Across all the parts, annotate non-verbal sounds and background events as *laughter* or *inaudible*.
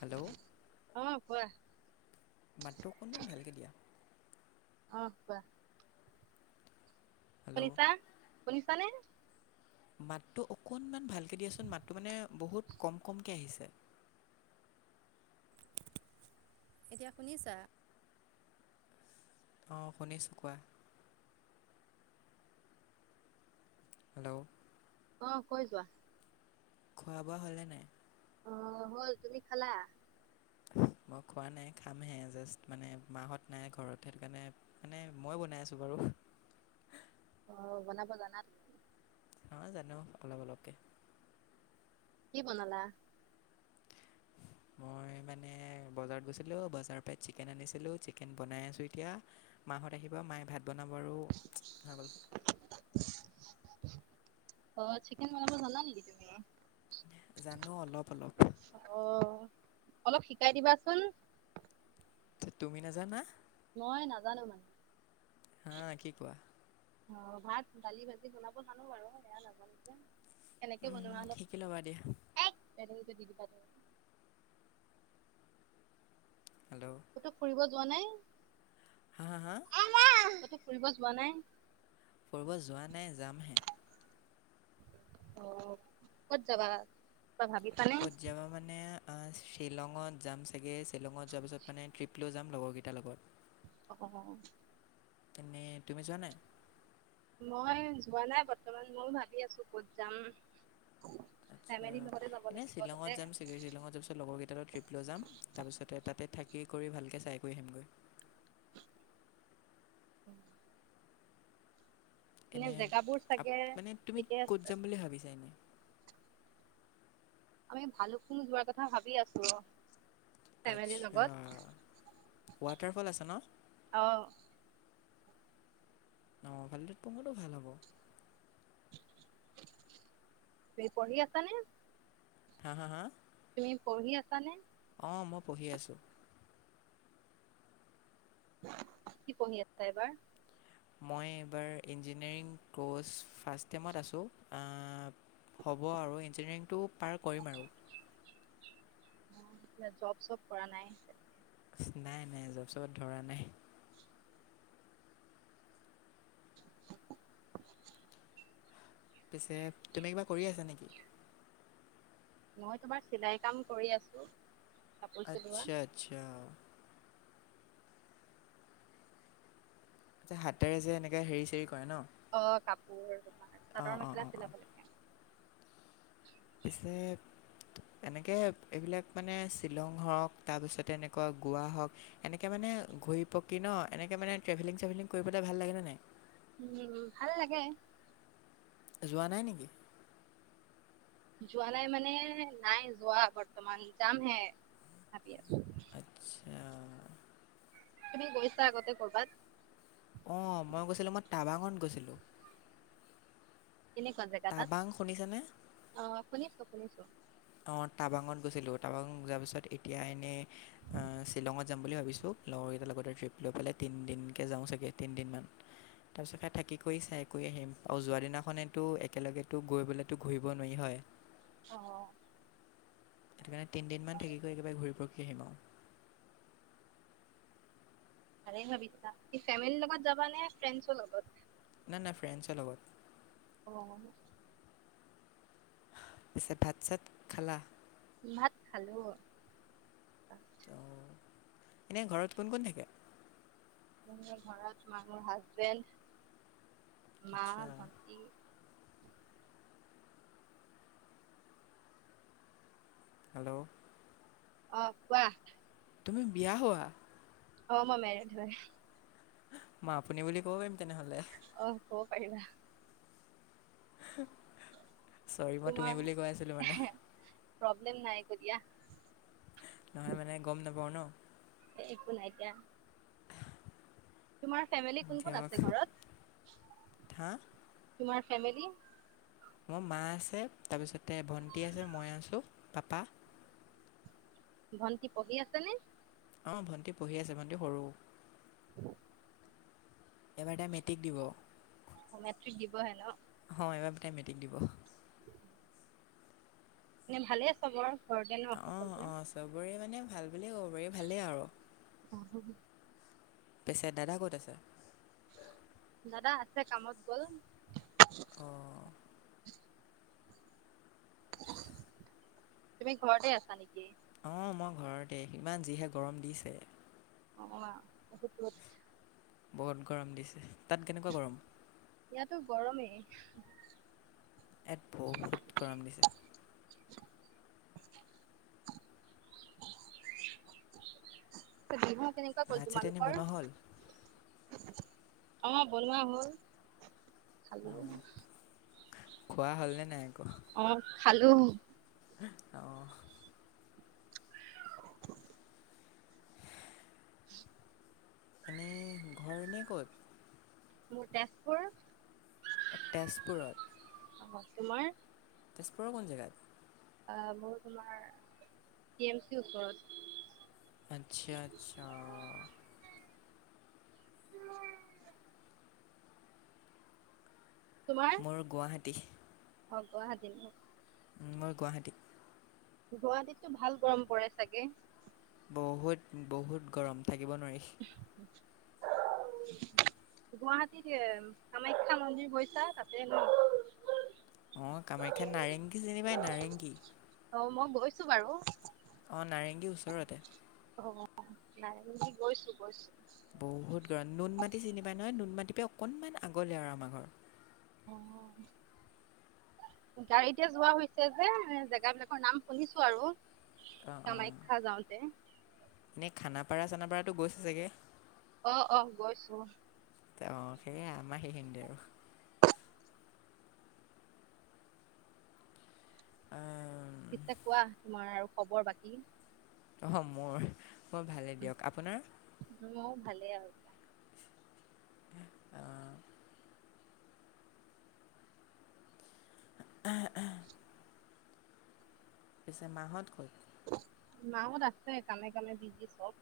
Hello অ, কোৱা। মাতটো অকণমান ভালকে দিয়া। অ', কোৱা। হেল্ল' শুনিছা, শুনিছা নে? মাতটো অকনমান ভালকে দিয়াচোন, মাতটো মানে বহুত কম কমকে আহিছে। *inaudible* এতিয়া শুনিছা? অ, শুনিছো, কোৱা। হেল্ল' অ', কৈ যোৱা। খোৱা বোৱা হ'ল নে নাই? অ' হ'ল, তুমি খালা? *inaudible* মই খোৱা নাই খামহে জাষ্ট মানে মাহত নাই ঘৰত সেইটো কাৰণে মানে মই বনাই আছো বাৰু। *inaudible* অ, বনাব জানা তুমি? অ', জানো, অলপ অলপকে। কি বনালা? মই মই মানে বজাৰত গৈছিলো, বজাৰৰপৰা চিকেন আনিছিলোঁ, চিকেন বনাই আছোঁ এতিয়া। ‌মা হঁত আহিব ব, মায়ে ভাত বনাব আৰু হৈ গ'ল। অ, চিকেন বনাব জানা নেকি তুমি? জানো, অলপ অলপ অ অলপ শিকাই দিবাচোন তুমি নাজানা? মই নাজানো মানে। হাঁ, কি কোৱা? অ', ভাত, দালি, ভাজি বনাব জানোঁ বাৰু সেয়া নাজানো যে। কেনেকে উম বনোৱা অলপ ঠিকে ল'বা দিয়া। *unintelligible* ক'তো ফুৰিব যোৱা নাই? হা, হা, হা। ক'তো ফুৰিব যোৱা নাই? কৰিব যোৱা নাই যামহে, অ', ক'ত যাবা? কিবা ভাবিছানে? আ, শ্বিলঙত যাম চাগে, শ্বিলঙত যোৱাৰ পিছত মানে ট্ৰিপ লৈ যাম লগৰকিটাৰ লগত। অ' এনে তুমি যোৱা নাই? মই যোৱা নাই বৰ্তমান ময়ও ভাবি আছো ক'ত যাম, *unintelligible* ফেমিলিৰ অ', লগতে যাব এনেই লাগিব তাতে শ্বিলঙত যাম, *unintelligible* শ্বিলঙত যোৱাৰ পিছত লগৰকেইটাৰ ট্ৰিপ লৈ যাম, তাৰপিছতে তাতে থাকি কৰি ভালকে চাই, কৰি আহিমগৈ। *inaudible* এনে এনেই জেগাবোৰ চাগে আপ-মানে তুমি ঠিকে ক'ত আছে যাম বুলি ভাবিছা এনেই? আমি ভালুকপুং যোৱাৰ কথা ভাবি আছো অ, ফেমিলিৰ আচ্ছা লগত। ৱাটাৰফল আছে ন অ'। অ', ভালুকপুংটো ভাল হ'ব। *unintelligible* পঢ়ি আছা নে? হা- হা-হা তুমি পঢ়ি আছা নে? অ, মই পঢ়ি আছোঁ। কি পঢ়ি আ *unintelligible* এবাৰ? মই এইবাৰ ইঞ্জিনিয়াৰিং কৰ্চ ফাৰ্ষ টেমত আছো *unintelligible* হ'ব আৰু ইঞ্জিনিয়াৰিংটো পাৰ কৰিম আৰু। *unintelligible* এতিয়া জব চব কৰা নাই? নাই-নাই জব চবত ধৰা নাই। পিছে তুমি কিবা কৰি আছা নেকি? মই তোমাৰ চিলাই কাম কৰি আছো। কাপোৰ চিলোৱা আচ্ছা, আচ্ছা। যে হাতেৰে যে এনেকে হেৰি চেৰি কৰে ন'? অ, কাপোৰ তোমাৰ অঁ অঁ চাদৰ-মেখেলা অঁ অঁ চিলাব লাগে পিছে এনেকে এইবিলাক মানে শ্বিলং হওঁক তাৰপিছতে এনেকুৱা গোৱা হওক এনেকে মানে ঘূৰি পকি ন' এনেকে মানে ট্ৰেভেলিং চেভেলিং কৰিবলে ভাল লাগে নে নাই? উম, ভাল লাগে। যোৱা নাই নেকি? যোৱা নাই মানে নাই যোৱা বৰ্তমান যাম হে ভাবি আছো। আচ্ছা। তুমি গৈছা আগতে ক'ৰবাত? অ মই গৈছিলো মই টাৱাঙত গৈছিলোঁ। কেনেকুৱা জেগা টাবাং শুনিছেনে তাত অ শুনিছোঁ শুনিছোঁ। অ', টাবাঙত গৈছিলোঁ, টাবাংত যোৱাৰ পিছত এতিয়া এনে অ', শ্বিলঙত যাম বুলি ভাবিছোঁ। লগৰকেইটাৰ লগতে ট্ৰিপলৈ পেলাই তিনদিনকে যাওঁ চাগে, তিনিদিনমান। তাৰপিছত সেই থাকি কৰি চাই গৈ আহিম আৰু যোৱা দিনাখনে একেলগেতো গৈ পলেতো ঘূৰিব নোৱাৰি হয়। অ। সেইটোকাৰণে তিনিদিনমান থাক কৰি একেবাৰে ঘূৰি পকি আহিম আৰু ভাবিছা ফেমিলিৰ লগত যাবা নে ফ্ৰেণ্ডছৰ লগত? না, নাই ফ্ৰেণ্ডছৰ লগত। অ' পিছে ভাত চাত খালা। ভাত খালোঁ। অ', এনে ঘৰত কোন, কোন থাকে? ধৰি লোৱা হাচবেণ্ড মা আচ্ছা ভণ্টি। হেল্ল', অ কোৱা। তুমি বিয়া হোৱা। অ মই মেৰিধ হয়। মই আপুনি বুলি ক'ব পাৰিম তেনেহলে? অ, কব পাৰিবা। চৰি মই তোমাৰ তুমি বুলি কৈ আছিলো মানে প্ৰব্লেম নাই একো দিয়া। নহয় মানে গম নাপাওঁ ন? একো নাই দিয়া। তোমাৰ ফেমিলি কোন কোন দিয়ক আছে ঘৰত? হা তোমাৰ ফেমিলি? মোৰ মা আছে, তাৰপিছতে ভণ্টি আছে, মই আছো, পাপা ভন্টি পঢ়ি আছে নে? অ, ভণ্টি পঢ়ি আছে। ভণ্টি সৰু। *inaudible* এইবাৰ তাই মেট্ৰিক দিব। অ, মেট্ৰিক দিব হে ন? অ', এইবাৰ তাই মেট্ৰিক দিব। এনে ভালে চাগৈ? *unintelligible* অঁ সকলোেৰে? অঁ চবৰে মানে ভাল বুলিয়ে ক'ব পাৰি ভালেই আৰু পিছে দাদা ক'ত আছে? দাদা আছে, কামত গ'ল। অ' তুমি ঘৰতে আছা নেকি? অ', মই ঘৰতে, ইমান যিহে গৰম দিছে! নক'বা আও, বহুত ৰ'দ! বহুত গৰম দিছে, তাত কেনেকুৱা গৰম? ইয়াতো গৰমেই। ইয়াত বহুত গৰম দিছে। *inaudible* বিহু কেনেকুৱা গ'ল ভাত চাত এনেই তোমালোকৰ? বনোৱা হ'ল আমাৰ বনোৱা হ'ল, খালোও। অঁ খোৱা হ'ল নে নাই আকৌ? অ, খালো। অ' এনেই, ঘৰ এনেই ক'ত? মোৰ তেজপুৰ অ', তেজপুৰত? অ, তোমাৰ? তেজপুৰৰ কোন জেগাত? অ', মোৰ তোমাৰ, টি এম চিৰ ওচৰত। আচ্ছা, আচ্ছা তোমাৰ? মোৰ গুৱাহাটী। অ', গুৱাহাটীত নে? মই গুৱাহাটী। গুৱাহাটীততো ভাল গৰম পৰে চাগে। বহুত, বহুত গৰম, থাকিব নোৱাৰি। *inaudible* গুৱাহাটীত কামাখ্যা মন্দিৰ গৈছা, তাতে ন? অ, কামাখ্যাত নাৰেংগী চিনি পাই, নাৰেংগী। অ, মই গৈছো বাৰু অ, নাৰেংগীৰ ওচৰতে। অ, নাৰেঙ্গীলৈ গৈছো, গৈছো। বহুত গৰম, নুন মাটি চিনি পায় নহয়, নুন মাটিৰপৰা অকনমান আগলৈ আৰু আমাৰ ঘৰ। অ' গাড়ীতে যোৱা হৈছে যে, এ জেগা বিলাকৰ নাম শুনিছো আৰু। অঁ অঁ কামাখ্যা যাওঁতে এনেই খানাপাৰা চানাপাৰাতো গৈছে চাগে? অ অ গৈছো। ত অ সেই আম আহি সি দে আৰু আ পিছে কোৱা তোমাৰ আৰু খবৰ বাকী অ মোৰ অ ভালেই দিয়ক। আপোনাৰ? ভালে আও। অঁ, আহ আহ। পিছে মাহত গৈ মা হত আছে কামে কামে বিজি চব।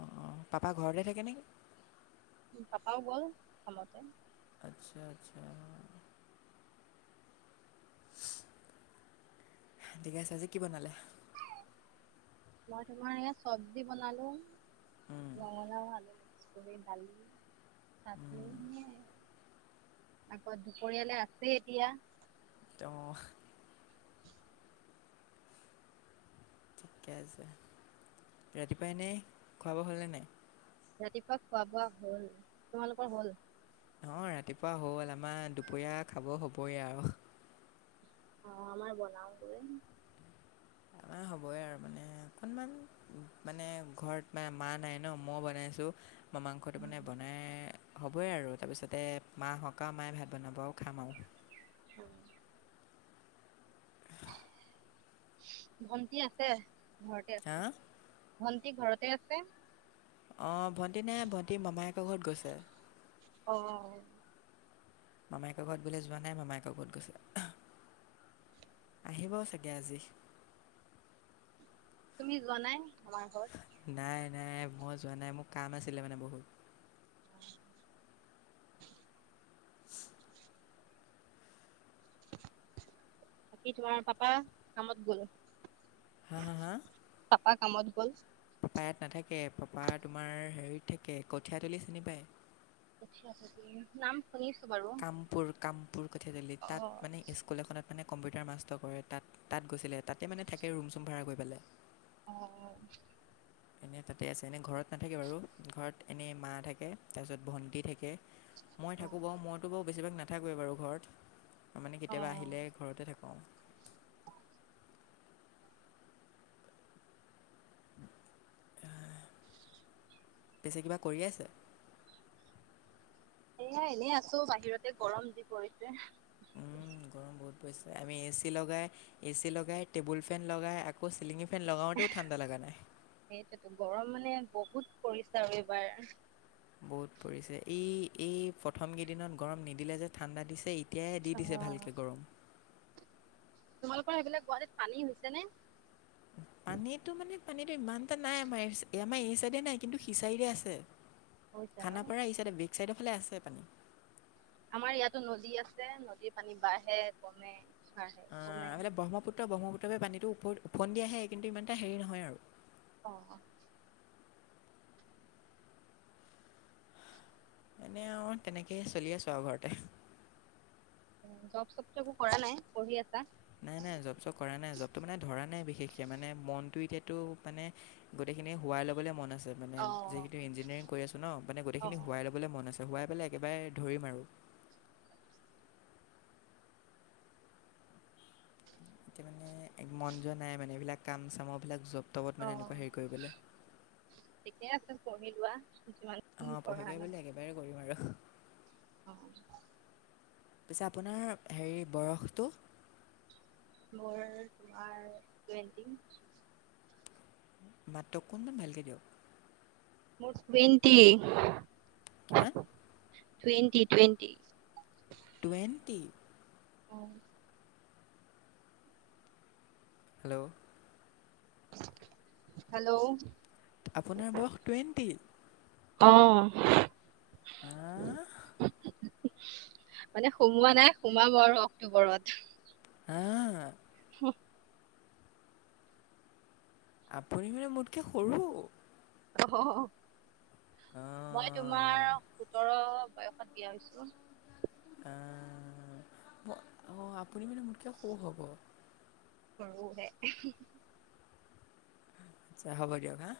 অ অ পাপা ঘৰলে থাকে নেকি? উ পাপাও গ'ল কামতে আত্চ্ছা আত্চ্ছা। থিক আছে আজি কি বনালে? মই তোমাৰ ইয়াত চব্জি বনালো উম, ৰঙলাও, হালধি কৰি দালি তাপোৰ উম, এ আকৌ দুপৰিয়ালে আছে এতিয়া। তেয় ঠিকে আছে। ৰাতিপুৱা এনে খুৱা হোৱা হ'লে নে নাই? ৰাতিপুৱা খোৱা বোৱা হ'ল। তোমালোকৰ হ'ল? ইফা হ'ল আমাৰ দুপৰীয়া খাব হবই আৰ। অ আমাৰ বনাওগৈ। আহ। হবই আৰু মানে অকনমান মানে ঘৰত মান মা নাই ন মই বনাইছো মই মাংসটো মানে বনাই হ'বই আৰু তাৰপিছতে মা আহক আৰু মায়ে ভাত বনাব আৰু খাম আও। উম। ভণ্টি আছে ঘৰতে হা আছে ভন্টি। সি ঘৰতে আছে। অ' ভণ্টি নাই ভণ্টি মামায়েকৰ ঘৰত গৈছে। অ'। মামায়েক ঘৰত বোলে যোৱা নাই, মামায়েক ঘৰত গৈছে। আহিব চাগে আজি। তুমি যোৱা নাই? আমাৰ ঘৰত? নাই নাই, মই যোৱা নাই মোৰ কাম আছিলে মানে বহুত। অ'। *inaudible* বাকী, তোমাৰ পাপা কামত গল? হা হা হা? পাপা কামত গ'ল। *unintelligible* নাথাকে পাপা তোমাৰ হেৰিত থাকে কঠিয়া তুলি চিনি পায়? *inaudible* কামপুৰ কামপুৰ কঠিয়া তলিত, তাত অ', মানে স্কুল এখনত মানে কম্পিউটাৰ মাষ্ট কৰে তাত তাত গৈছিলে তাতে মানে থাকে ৰুম-চুম ভাড়া কৰি পেলাই। অ'। এনেই তাতে আছে, এনে ঘৰত নাথাকে বাৰু। ঘৰত এনে মা থাকে তাৰপিছত ভণ্টি থাকে। মই অ', থাকো বাৰু মইতো বাৰু বেছিভাগ নাথাকোৱে বাৰু ঘৰত মানে কেতিয়াবা অ', আহিলে ঘৰতে থাকো। কওঁ। *unintelligible* পিছে কিবা কৰি আছে? মই এনেই আছো বাহিৰতে, গৰম যি পৰিছে! উম গৰম বহুত পৰিছে। আমি এ চি লগাই, এ চি লগাই, টেবুল ফেন লগাই আকৌ চিলিঙি ফেন লগাওঁতেও ঠাণ্ডা লগা নাই। সেইটোতো গৰম মানে বহুত পৰিছে আৰু এইবাৰ। বহুত পৰিছে। এই, এই, প্ৰথম কেইদিনত গৰম নিদিলে যে ঠাণ্ডা দিছে, এত তিয়াহে দি দিছে ভালকৈ গৰম। তোমালোকৰ সেইফালে গুৱাহাটীত পানী হৈছে নে? পানীটো মানে, পানীটো ইমান এটা নাই আমাৰ এই চাই, আমাৰ এই চাইডে নাই, কিন্তু সিচাইডে আছে। হৈছে ন? খানাপাৰা এই চাইডে বেক চাইডৰ ফালে আছে পানী আমাৰ ইয়াতো নদী আছে, নদীৰ পানী বাঢ়ে, কমে বাঢ়ে অ', কমে। এফালে ব্ৰহ্মপুত্ৰ, ব্ৰহ্মপুত্ৰপা পানীটো ওপ ওফন্দি আহে, কিন্তু ইমান এটা হেৰি নহয় আৰু অ' এনেই আও, তেনেকেই চলি আছোঁ আৰু ঘৰতে। উ, জব চবটো একো কৰা নাই, পঢ়ি আছ নাই নাই জব চপ কৰা নাই জবতো মানে ধৰা নাই বি বিশেষকে মানে মনটো এতিয়াতো মানে গোটেইখিনি হুৱাই লবলে মন আছে। জব মানে অ', *unintelligible* ইঞ্জিনিয়াৰিং কৰি আছোঁ ন, মানে গোটেখিনি অ', হোৱাই ল'বলৈ মন আছে হোৱাই পেলাই একেবাৰে ধৰিম আৰু। এতিয়া মানে মন যোৱা নাই মানে, এইবিলাক কাম চামৰ বিলাক জব তবত মানে এনেকুৱা অ', হেৰি কৰিবলৈ। ঠিকে আছে পঢ়ি লোৱা, যিমান *unintelligible* অঁ পঢ়ি পঢ়া কৰি ন? বুলি একেবাৰে কৰিম আৰু অ' পিছে আপোনাৰ হেৰি বয়সটো? মোৰ, তোমাৰ টুৱেন্টি মাতটো অকণমান ভালকে দিয়ক। মোৰ টুৱেন্টি। কিমান? Twenty, twenty. টুৱেণ্টি অ'। হেল্ল'! হেল্ল'! আপোনাৰ বয়স টুৱেণ্টি। অ। আঁ মানে সোমোৱা নাই, সোমাব আৰু অক্টোবৰত। অ', *unintelligible* আপুনি মানে মোতকে সৰু? অ, মই অঁ তোমাৰ সোতৰ বয়সত বিয়া হৈছো। আ, ম-অ', আপুনি মানে মোতকৈ সৰু হ'ব। সৰুহে। আচ্ছা হ'ব দিয়ক হা।